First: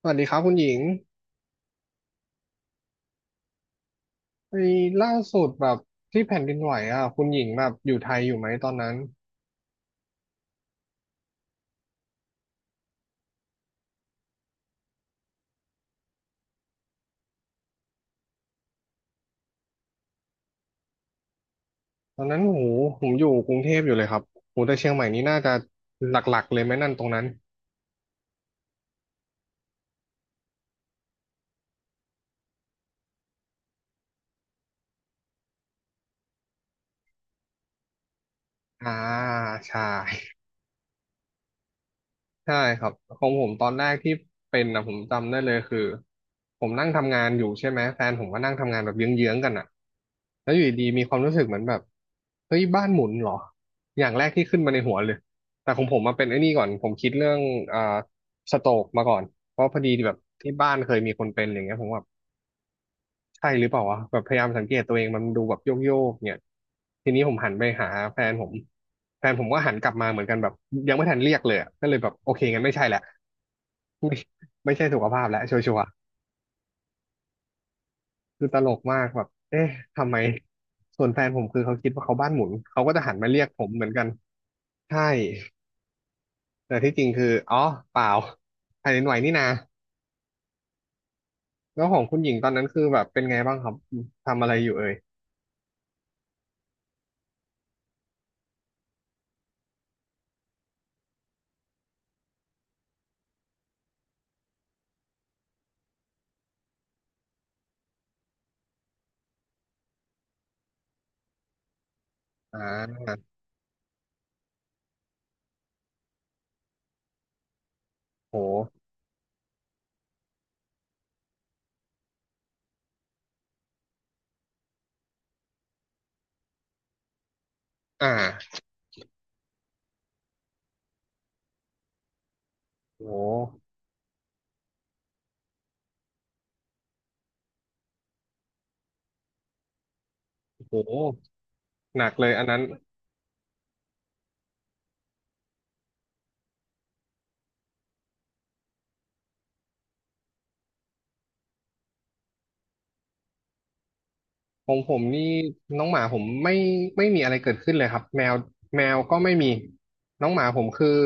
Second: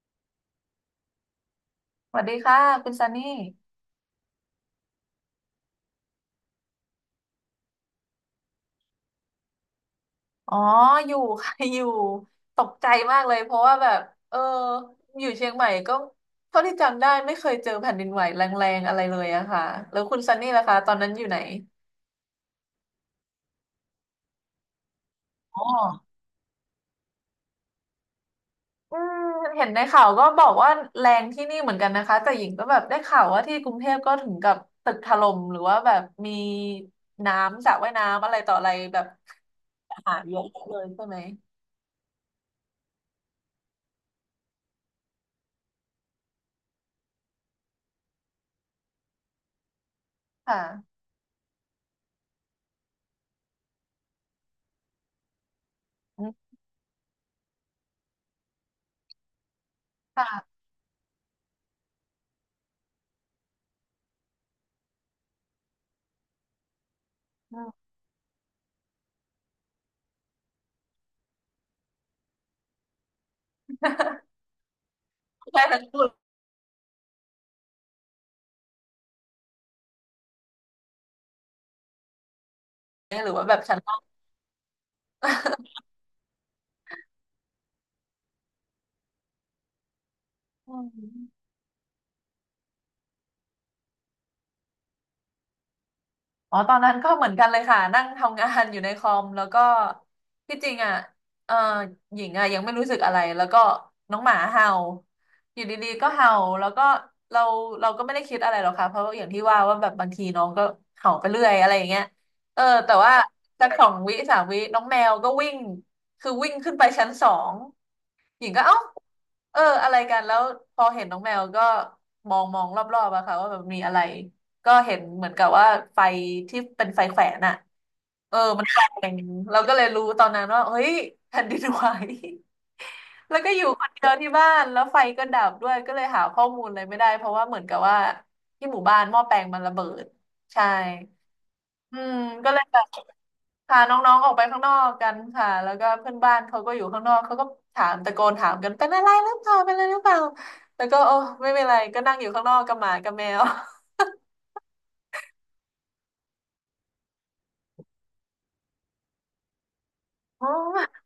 สวัสดีครับคุณหญิงสวัสดีค่ะคุณซันนี่ไอ้ล่าสุดแบบที่แผ่นดินไหวอ่ะคุณหญิงแบบอยู่ไทยอยู่ไหมตอนนั้นอ๋ออยู่ ค่ะ อยู่ตกใจมากเลยเพราะว่าแบบเอออยู่เชียงใหม่ก็เท่าที่จำได้ไม่เคยเจอแผ่นดินไหวแรงๆอะไรเลยอะค่ะแล้วคุณซันนี่ล่ะคะตอนนั้นอยู่ไหนตอนนั้นโหผมอยู่กรุงเทพอยู่เลยครับโหแต่เชียงใหม่นี่น่าจะอ๋อหลักๆเลยไหมนั่นตรงนั้นอืมเห็นในข่าวก็บอกว่าแรงที่นี่เหมือนกันนะคะแต่หญิงก็แบบได้ข่าวว่าที่กรุงเทพก็ถึงกับตึกถล่มหรือว่าแบบมีน้ำสระว่ายน้ำอะไรต่ออะไรอ่าแบบ ใช่ หาเยอะเลยใช่ไหมใช่ครับของผมตอนแรกที่เป็นนะผมจำได้เลยคือผมนั่งทำงานอยู่ใช่ไหมแฟนผมก็นั่งทำงานแบบเยื้องๆกันอ่ะแล้วอยู่ดีค่ะๆมีความรู้สึกเหมือนแบบเฮ้ยบ้านหมุนเหรออย่างแรกที่ขึ้นมาในหัวเลยแต่ของผมมาอืเป็นไอ้มนี่ก่อนผมคิดเรื่องอ่าสโตรกมาก่อนเพราะพอดีแบบที่ค่ะบ้านเคยมีคนเป็นอย่างเงี้ยผมแบบใช่หรือเปล่าวะแบบพยายามสังเกตตัวเองมันดูแบบโยกโยกเนี่ยทีนี้ผมหันอืไปม หาแฟนผมแฟนผมก็หันกลับมาเหมือนกันแบบยังไม่ทันเรียกเลยอะก็เลยแบบโอเคงั้นไม่ใช่แหละ ไม่ไม่ใช่สุขภาพแล้ว ชัใช่วทั้งร์คู่ ๆคือตลกมากแบบเอ๊ะทำไมส่วนแฟนผมคือเขาคิดว่าเขาบ้านหมุนเขาก็จะหันหมารือเรียว่ากแบผบมชั้นเหมือนนอก กันใช่ แต่ที่จริงคืออ๋อเปล่าแผ่นดินไหวนี่นาอืม แล้วของคุณหญิงตอนนั้นคือแบบเป็นไงบ้างครับทำอะไรอยู่เอ่ยอ๋อตอนนั้นก็เหมือนกันเลยค่ะนั่งทำงานอยู่ในคอมแล้วก็ที่จริงอ่ะเออหญิงอ่ะยังไม่รู้สึกอะไรแล้วก็น้องหมาเห่าอยู่ดีๆก็เห่าแล้วก็เราเราก็ไม่ได้คิดอะไรหรอกค่ะเพราะอย่างที่ว่าว่าแบบบางทีน้องก็เห่าไปเรื่อยอะไรอย่างเงี้ยอ่เออแต่ว่าาสักสองวิสามวิน้องแมวก็วิ่งคือวิ่งขึ้นไปชั้นสองหญิงก็โหเอ้าเอออะไรกันแล้วพอเห็นน้องแมวก็มองมองรอบๆอะค่ะว่าแบบมีอะไร ก็เห็นเหมือนกับว่าไฟที่เป็นไฟแขวนอะอ่เออามันแกว่งเราก็เลยรู้ตอนนั้นว่าเฮ้ยแผ่นดินไหว โ แล้วก็หอยู่คนเดียวที่บ้านแล้วไฟก็ดับด้วยก็เลยหาข้อมูลอะไรไม่ได้เพราะว่าเหมือนกับว่าที่หมู่บ้านหม้อแปลงมันระเบิดใช่โหอืหนักมเลยอันก็นั้เลน ยแบบพาน้องๆออกไปข้างนอกกันค่ะแล้วก็เพื่อนบ้านเขาก็อยู่ข้างนอกเขาก็ถามตะโกนถามกันเป็นอะไรหรือเปล่าเป็นอะไรหรือเปล่าแล้วก็โอ้ไม่เป็นไรก็นั่งอยู่ข้างนอกกับหมากับแมว ของผมนี่น้องหมาผมไม่มีอะไรเกิดขึ้นเลยครับแมวก็ไม่มีน้องหโอมาผมคือ้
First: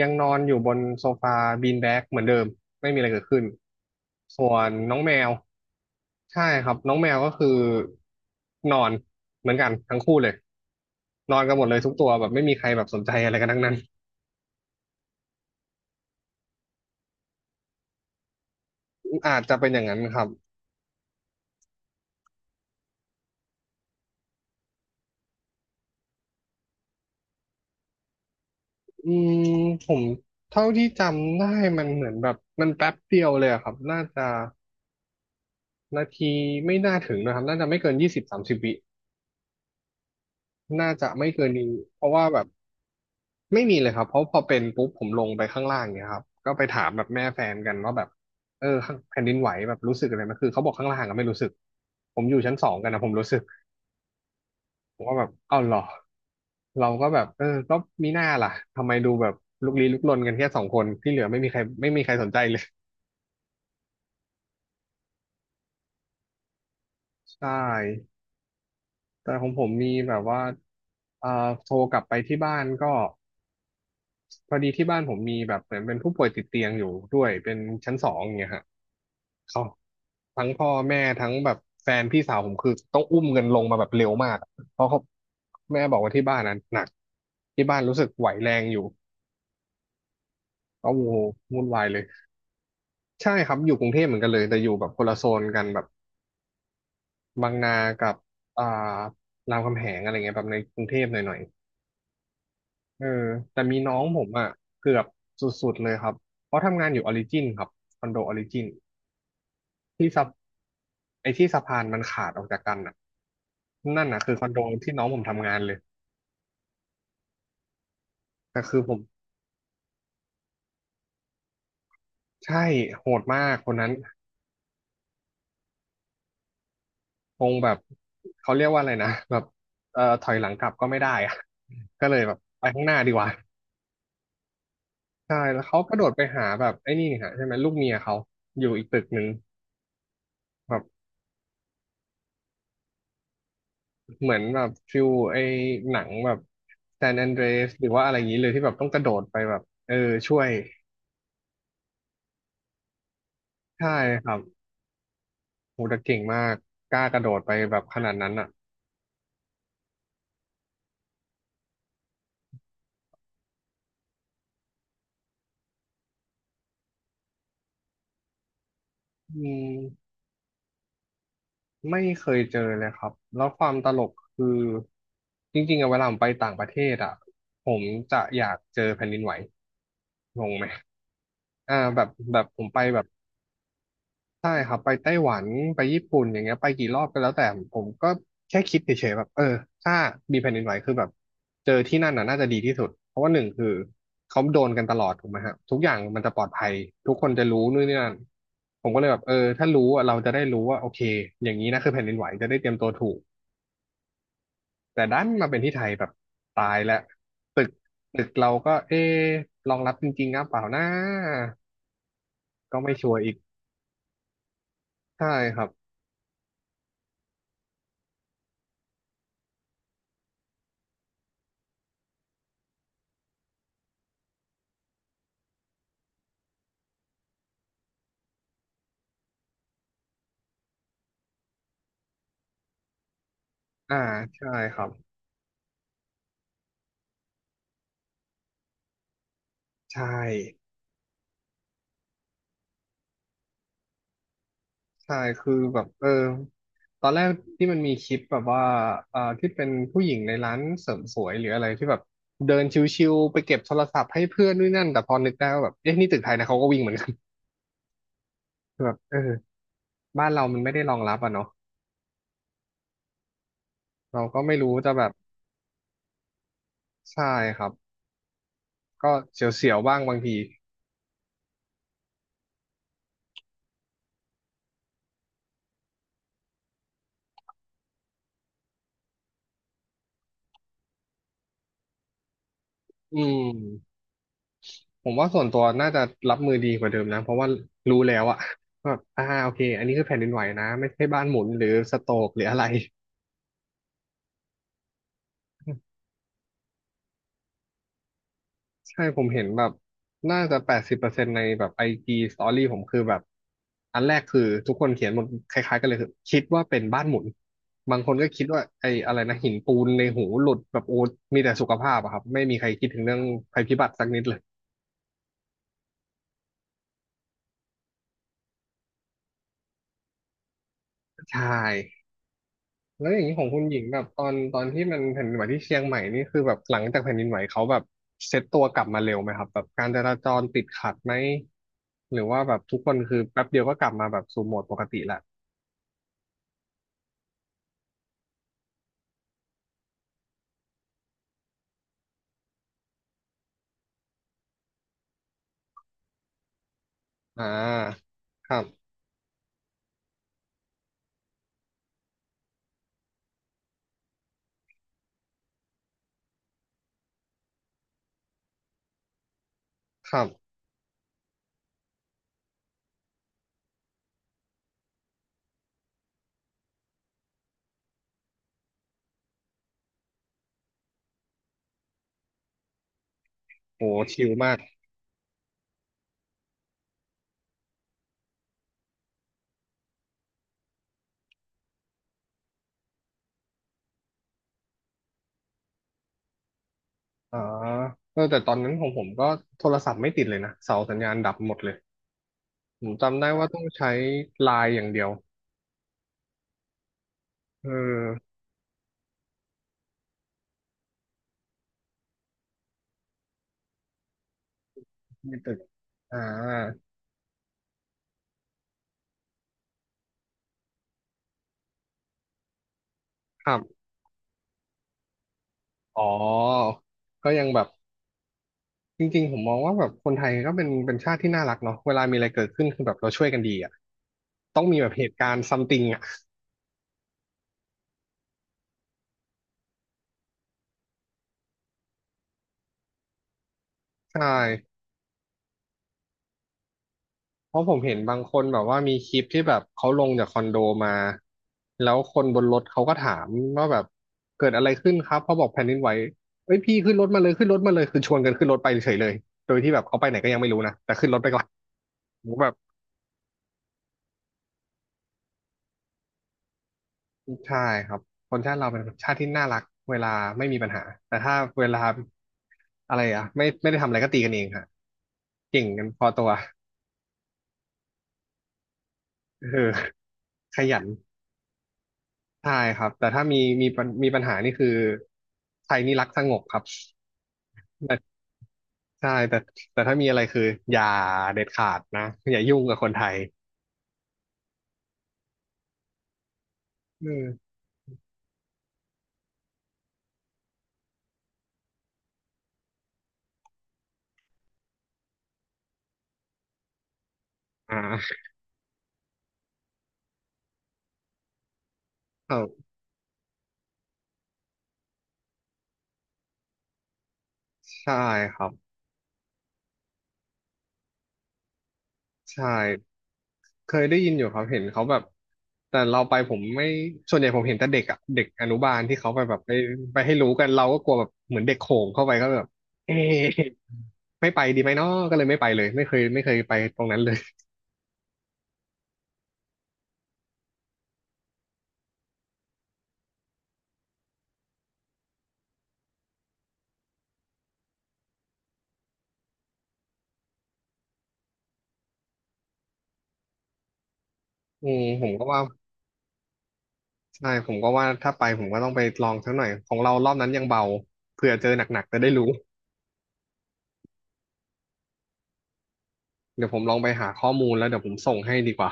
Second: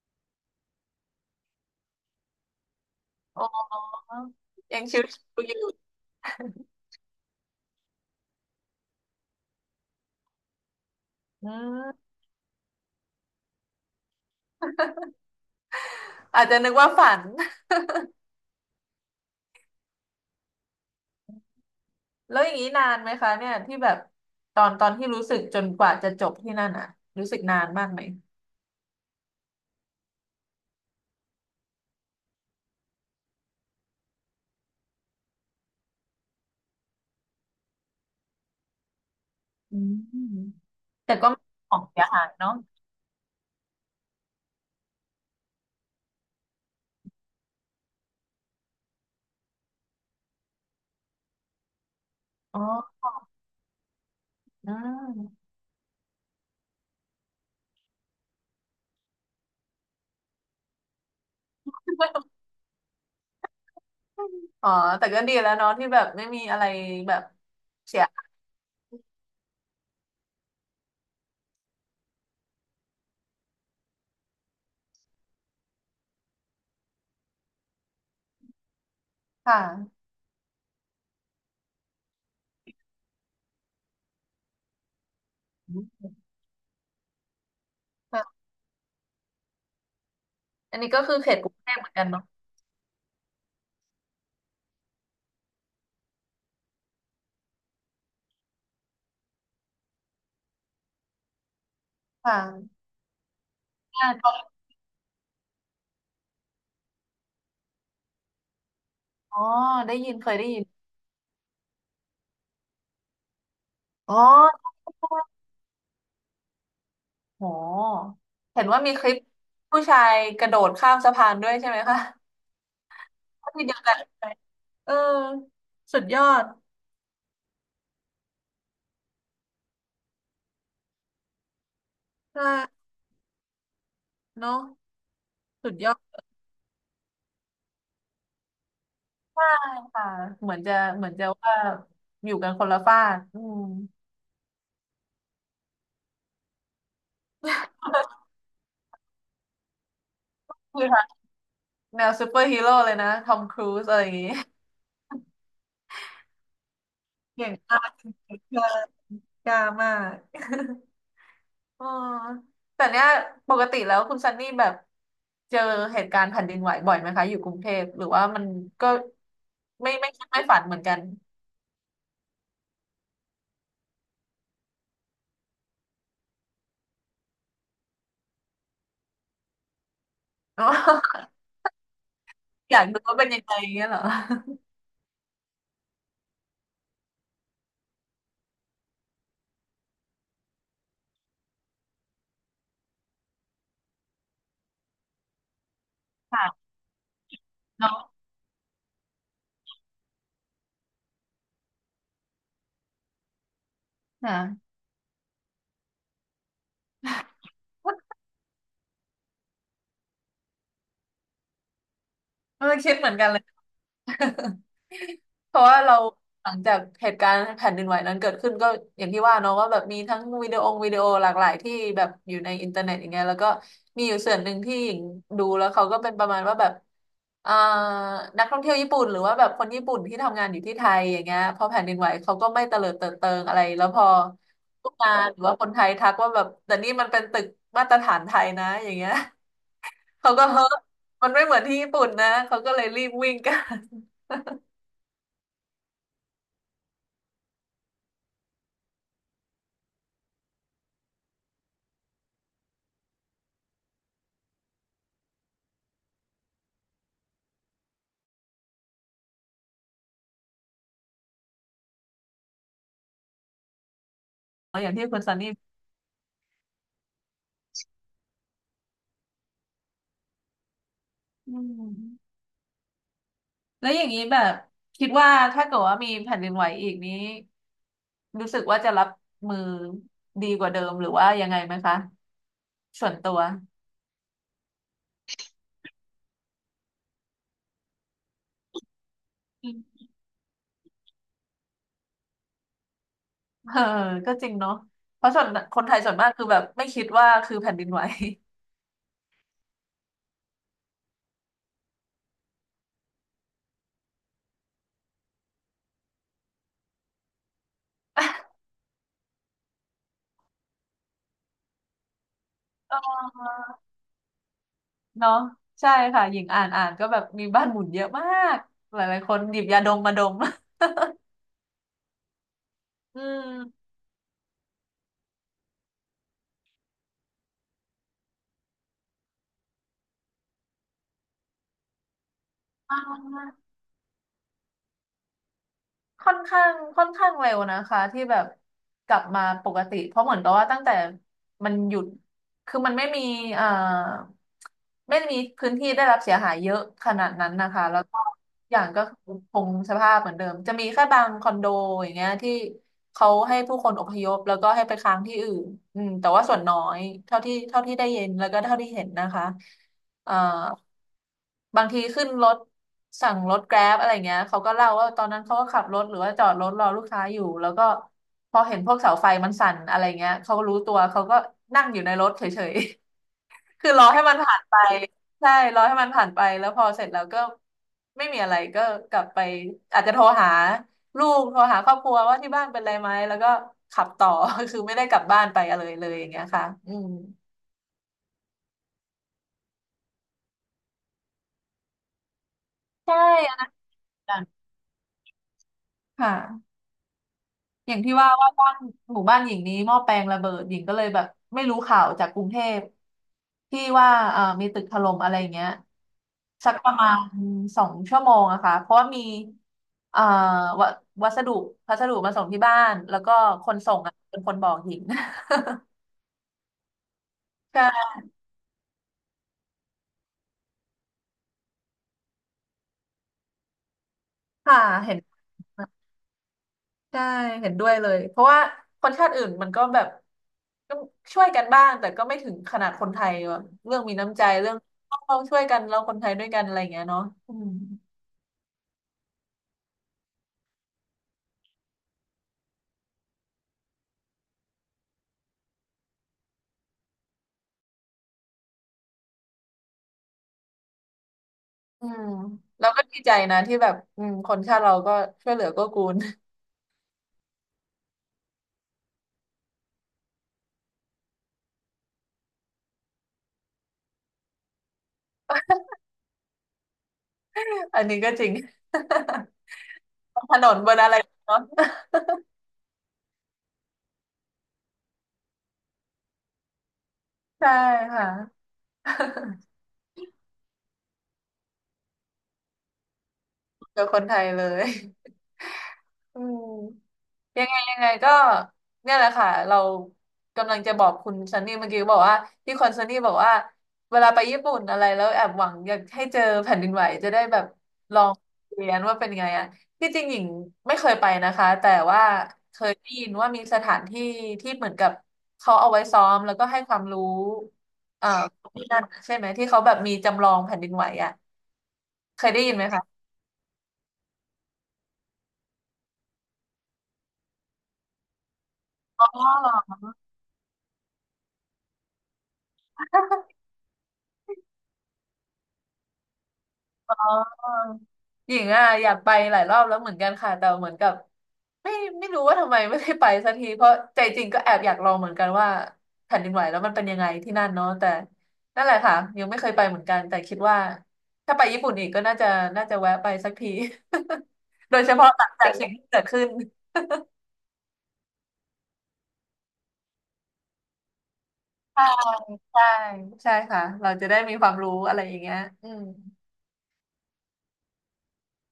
ยังนอนอยู่บนโซฟาบีนแบกเหมือนเดิมไม่มีอะไรเกิดโอขึ้น้ ส่วนยังน้อชิงแมววๆอยู่ใช่ครับน้องแมวก็คือนอนเหมือนกันทั้งคู่เลยนอนอืกันหมดเลยทุกตัมวแบบไม่มีใครแบบสนใจอะไรกันทั้งนั้นอาจจะนึกว่าฝัน อาจจะเป็นอย่างนั้นครับแล้วอย่างนี้นานไหมคะเนี่ยที่แบบตอนตอนที่รู้สึกจนกว่าจะจบที่นั่นอ่ะรู้สึกนานมากไหมอืมผมเท่าที่จำได้มันเหมือนแบบมันแป๊บเดียวเลยอะครับน่าจะ นาทีไม่น่าถึงนะครับน่าจะไม่เกิน20-30 วิอืมน่าจะแต่ไม่ก็ไม่เกินนี้ของเพเสียราะหาว่ายแบบเนาะไม่มีเลยครับเพราะพอเป็นปุ๊บผมลงไปข้างล่างเนี่ยครับก็ไปถามแบบแม่แฟนกันว่าแบบเออข้างแผ่นดินไหวแบบรู้สึกอะไรไหมคือเขาบอกข้างล่างก็ไม่รู้สึก ผมอยู่ชั้นอ๋สองกันนะอผมรู้สึกอืผมก็แบบมเอ้าวเหรอ เราก็แบบเออก็มีหน้าล่ะทำไมดูแบบลุกลี้ลุกลนกันแค่สองคนที่เหลือไม่มีใครสนใจเลย อ๋อแต่ก็ดีแล้วเนาะที่แบบไม่มีอะไรแบบ ใช่เสียหายแต่ของผมมีแบบว่าเอ่อโทรกลับไปที่บ้านก็ พอดีที่บ้านผมมีแบบเหมือนเป็นผู้ป่วยติดเตียงอยู่ด้วยเป็นชั้นสองอย่างเงี้ยฮะคเขา่ะทั้งพ่อแม่ทั้งแบบแฟนพี่สาวผมคือต้องอุ้มเงินลงมาแบบเร็วมากเพราะเขาแม่บอกอืมว่าที่บ้านนั้นหนักที่บ้านรู้สึกไหวค่ะ แรงอยู่อันก็นี้ก็โอ้คืโหอเขตกรุงวุ่นเทพวาเหยมือนเลยกันเนาะใช่ครับอยู่กรุงเทพเหมือนกันเลยแต่อยู่แบบคนละโซนกันแบบบางนากับอ่ารามคำแหงอะไรเงี้ยแบบในกรุงเทพหน่อยค่ะๆเออแต่มีน้องอ่าผตมอนอ่ะเกือบสุดๆเลยครับเพราะทำงานอยู่ออริจินครับคอนโดออริจิน อ๋อได้ที่ยินสะเคยได้ยิน ไอ้ที่สะพานมันขาดออกจากกันน่ะนั่นอ๋อ น่ะคือคอนโดที่น้องผมทำงานเลยอ๋อแต่เห็นคืว่าอผมีมคลิปผู้ชายกระโดดข้ามสะพานด้วยใช่ไหมคะใช่โหดมากที่ คเดีนยวนั้นกันเออ สุดยอดคงแบบเขาเรียกว่าอะไรนะแบบถอยหลังกลับก็ไม่ได้อะก็เลยแบบใช่ไปข้างหน้าดีกว่าเนอะใช่แล้วสุดเขายกอระโดดดไปหาแบบไอ้นี่ฮะใช่ไหมลูกเมียเขาอยู่อีกตึกหนึ่งมากค่ะ เหมือนจะแบบเหมือนจะว่าอยู่กันคนละฟากอืมเหมือนแบบฟิลไอ้หนังแบบแซนแอนเดรสหรือว่าอะไรอย่างนี้เลยที่แบบต้องกระโดดไปแบบเออช่วยคือค่ะแนวซูเปอร์ฮีโร่เลยนะทอมครูซใช่อะไรอย่างคงี้รับ โหแต่เก่งมากกล้ากระโดดเก่ไปงแบมาบก ข นาดนั้นเก่งอ่ะมากกล้ามาก อ๋อแต่เนี้ยปกติแล้วคุณซันนี่แบบเจอเหตุการณ์แผ่นดินไหวบ่อยไหมคะอยู่กรุงเทพหรือว่ามันก็อืมไม่คิดไม่ฝันเหมือนกัน ไม่เคยเจอเลยครับแล้วความตลกคือจริงๆอะเวลาผมไปต่างประเทศอ่ะผมจะอยากเจอแผ่นดินไหวงง ไหอ๋มอ แบบผมอไปยากดูแบบ ว่าเป็นยังไงเงี้ยเหรอใช่ครับไปไต้หวันไปญี่ปุ่นอย่างเงี้ยไปกี่รอบก็แล้วแต่ผมก็แค่คิดเฉยๆแบบเออถ้ามีแผ่นดินไหวคือแบบเจอที่นั่นน่ะน่าจะดีที่สุดเพราะว่าหนึ่งคือเขาโดนกันตลอดถูกไหมฮะทุกอย่างมันจะปลอดภัค่ะยทุกคนจะรู้นู่นนี่นั่นเนาะผมก็เลยแบบเออถ้ารู้อะเราจะได้รู้ว่าโอเคอย่างนี้นะคือแผ่นดินไหวจะได้เตรียมตัวถูกค่ะแต่ดันมาเป็นที่ไทยแบบตายแล้วตึกตึกเราก็เอ๊ะรองรับจริงๆนะเปล่านะเออก็คิไม่ดเหชัมือวนร์กันอีกเลย ใช่เพครัราะบว่าเราหลังจากเหตุการณ์แผ่นดินไหวนั้นเกิดขึ้นก็อย่างที่ว่าเนาะว่าแบบมีทั้งวิดีโอหลากหลายที่แบบอยู่ในอินเทอร์เน็ตอย่างเงี้ยแล้วก็มีอยู่ส่วนหนึ่งที่หญิงดูแล้วเขาก็เป็นประมาณว่าแบบอ่านักท่องเที่ยวญี่ปุ่นหรือว่าแบบคนญี่ปุ่นที่ทำงานอยู่ที่ไทยอย่างเงี้ยพอแผ่นดินไหวเขาก็ไม่เตลิดเปิดเปิงอะไรแล้วอ่าพอใช่ครัพบวกงานหรือว่าคนไทยทักว่าแบบแต่นี่มันเป็นตึกมาตรฐานไทยนะอย่างเงี้ย ใช่ เขาก็เฮ้อมันไม่เหมือนที่ญี่ปุ่นนะเขาก็เลยรีบวิ่งกัน ใช่คือแบบตอนแรกที่มันมีคลิปแบบว่าที่เป็นผู้หญิงในร้านเสริมสวยหรืออะไรที่แบบเดินชิวๆไปเก็บโทรศัพท์ให้เพื่อนด้วยนั่นแต่พอนึกได้ว่าแบบเอ๊ะนี่ตึกไทยนะเขาก็วิ่งเหมือนกัน แบบเออบ้านเรามันไม่ได้รองรับอ่ะเนาะเราก็ไม่รู้ อจะย่างแบที่บคุณซันนี่ใช่ครับก็เสียวๆบ้างบางทีอืม แล้วอย่างนี้แบบคิดว่าถ้าเกิดว่ามีแผ่นดินไหวอีกนี้รู้สึกว่าจะรับมือดีกว่าเดิมหรือว่ายังไงไหมคะส่วนอืตัวมผมว่าส่วนตัวน่าจะรับมือดีกว่าเดิมนะเพราะว่ารู้แล้วอะ แบบโอเคอือันนี้คืมอแผ่นดินไหวนะไม่ใช่บ้านหมุนหรือสโตรกหรืออะไร เออก็จริงเนาะเพราะส่วนคนไทยส่วนมากคือแบบไม่คิดว่าคือแผ่นดินไหว ใช่ผมเห็นแบบน่าจะ80%ในแบบไอจีสตอรี่ผมคือแบบอันแรกคือทุกคนเขียนหมดคล้ายๆกันเลยคือคิดว่าเป็นบ้านหมุนบางคนก็คิด ว่าไอ้อะไรนะหินปูนในหูหลุดแบบโอ้ มีแต่สุขภาพอะครับไม่มีใครคิดเถึงเรื่องภัยออพิบัติสักนิดเลยเนาะใช่ค่ะหญิงอ่านอ่านก็แบบมีบ้านหมุนเยอะมากหลายๆคนหยิบยาดมมาดม ใช่แล้วออืย่างนี้ของคุณหญิงม แบบตอนที่มันแผ่นดินไหวที่เชียงใหม่นี่คือแบบหลังจากแผ่นดินไหวเขาแบบเซ็ตตัวกลับมาเร็วไหมครับแบบการจราจรติดขัดไหมหรือว่าแบบทุกคนคือแป๊บเดียวก็กลับมาแบบสู่โหมดปกติละ ค่อนข้างค่อนข้างเร็วนะคะที่แบบกลับมาปกติเพราะเหมือนกับว่าตั้งแต่มันหยุดคือมันไม่มีเอ่อไม่มีพื้นที่ได้รับเสียหายเยอะขนาดอ่นั้นนะคะแล้วาก็ครัอย่าบ งก็คงสภาพเหมือนเดิมจะมีแค่บางคอนโดอย่างเงี้ยที่เขาให้ผู้คนอพยพแล้วก็ให้ไปค้างที่อื่นอืมแต่ว่าส่วนน้อยเท่าที่ได้ยินแล้วก็เท่าที่เห็นนะคะ ครัเอ่อบบางทีขึ้นรถสั่งรถแกร็บอะไรเงี้ยเขาก็เล่าว่าตอนนั้นเขาก็ขับรถหรือว่าจอดรถรอลูกค้าอยู่แล้วก็พอเห็นพวกเสาไฟมันสั่นอะไรเงี้ยเขารู้ตัวเขาก็นั่งอยู่ในรถเฉยๆ โหคือรอให้ชิลมันมาผ่ากนไปใช่รอให้มันผ่านไปแล้วพอเสร็จแล้วก็ไม่มีอะไรก็กลับไปอาจจะโทรหาลูกโทรหาครอบครัวว่าที่บ้านเป็นไรไหมแล้วก็ขับต่อ คือไม่ได้กลับบ้านไปอะไรเลยอย่างเงี้ยค่ะอืมอ๋อเออแต่ตอนนั้นของผมก็โทรศัพท์ไม่ติดเลยนะ เสาสัญญาณดับหมดเลยผมใช่จำได้ว่าอันต้องนั้นใช้เหมือนกัไลนน์อย่างเดียวค่ะ เอออย่างที่ว่าว่าบ้านหมู่บ้านหญิงนี้หม้อแปลงระเบิดหญิงก็เลยแบบไม่รู้ข่าวจากกรุงเทพที่ว่ามีตึกถล่มอะไรไม่อย่าติงดเงี้ยอ่าสักประมาณ2 ชั่วโมงอะค่ะเพราะว่ามีเอ่อวัวัสดุพัสดุมาส่งที่บ้านแล้วก็ครัคบนส่งอะเป็นคนบอกหญิง อ๋อ ก็ยังแบบ ใช่จริงๆผมมองว่าแบบคนไทยก็เป็นชาติที่น่ารักเนาะเวลามีอะไรเกิดขึ้นคือแบบเราช่วยกันดีอ่ะต้องมีค่ะแบบเหเห็ตุนการณ์ซัมติงอ่ะใช่เห็นด้วยเลยเพราะว่าคนชาติอื่นมันก็แบบก็ช่วยกันบ้างแต่ก็ไม่ถึงขนาดคนไทยแบบเรื่องมีใชน้ำใจเรื่อ่ งต้องช่วยกันเราคนไทยด้วยกันอะไรอย่างเงี้ยเนาะเพอืราะม ผมเห็นบางคนแบบว่ามีคลิปที่แบบเขาลงจากคอนโดมาแล้วคนบนรถเขาก็ถามว่าแบบเกิดอะไรขึ้นครับเขาบอกแผ่นดินไหวเอ้ยพี่ขึ้นรถมาเลยขึ้นรถมาเลยคือชวนกันขึ้นรถไปเฉยเลยโดยที่แบบเขาไปไหนก็ยังไม่รู้นะแต่ขึ้นรถไปก่อนอืมผมแบบเราก็ดีใจนะที่แบบอืมคนชาติเราก็ช่วยเหลือเก็กูล ใช่ครับคนชาติเราเป็นชาติที่น่ารักเวลาไม่มีปัญหาแต่ถ้าเวลาอะไรอะไม่ได้ทำอะไรก็ตีกันเองฮะเก่งกันพอตัว อันนี้ก็จริง เออ นถขนนยัน บนอะไรเนาะ ใช่ครับแต่ถ้ามีมีปัญหานี่คือไทยนี่รักสงบครับ ใช่แต่ค่ะ ใช่ แต่แต่ถ้ามีอะไรคืออย่าเด็ดขาดนะอย่ายุ่งกับคนไทยเจอคนไทยเลยอืม อืมยังไงยังไงก็เนี่ยแหละค่ะเรากำลังจะบอกคุณซันนี่เมื่อกี้บอกว่าที่คอนซันนี่บอกว่าเวลาไปญี่ปุ่นอะไรแล้วแอบหวังอยากให้เจอแผ่นดินไหวจะได้แบบลอ่าองเรียนว่าเป็นไงอ่ะที่จริงหญิงไม่เคยไปนะคะแต่ว่าครับเคยได้ยินว่ามีสถานที่ที่เหมือนกับเขาเอาไว้ซ้อมแล้วก็ให้ความรู้ใช่เอ่อ ครับ ที่นั่นใช่ไหมที่เขาแบบมีจำลองแผ่นดินไหวอ่ะเคใช่ยได้ยินไหมคะเคยได้ยินอยู่ครับเห็นเขาแบบแต่เราไปผมไม่ส่วนใหญ่ผมเห็นแต่เด็กอ่ะเด็กอนุบาลที่เขาไปอ๋แบบอ ไปไปให้รู้กันเราก็กลัวแบบเหมือนเด็กโขงเข้าไปก็แบบเอ๊ะไม่ไปดีไหมเนาะก็เลยไม่ไปเลยไม่เคยไปตรงนั้นเลอ๋ยอหญิงอ่ะอยากไปหลายรอบแล้วเหมือนกันค่ะแต่เหมือนกับไม่ไม่รู้ว่าทำไมไม่ได้ไปสักทีเพราะใจจริงก็แอบอยากลองเหมือนกันว่าแผ่นดินไหวแล้วมันเป็นยังไงที่นั่นเนาะแต่นั่นแหละค่ะยังไม่เคยไปเหมือนกันแต่คิดว่าถ้าไปญี่ปุ่นอีกก็น่าจะแวะไปสักที อืม โดยผเฉมก็พาะว่า หลังจากสิ่งที่เกิดขึ้นใช่ผมก็ว่าถ้าไปผมก็ต้องไปลองสักหน่อยของเรารอบนั้นยังเบาเผื่อเจอหนักๆจะใช่ได้รู้ใช่ใช่ค่ะเราจะได้มีความรู้อะไรอย่างเงี้ยอืมเดี๋ยวผมลองไปหาข้อมูลแล้วเดี๋ยวผมส่งให้ดีกว่า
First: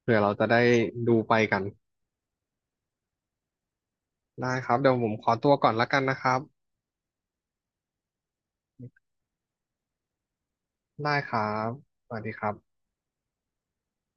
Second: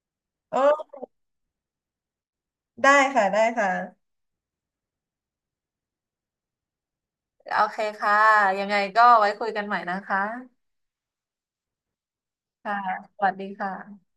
เผื่อเราจะได้โอ้ดูไปกันได้ค่ะได้ค่ะได้ครับเดี๋ยวผมขอตัวก่อนละกันนะครับโอเคค่ะยังไงก็ไว้คุยกันใหม่นะคะ ได้ครับสวัสดีครับค่ะสวัสดีค่ะ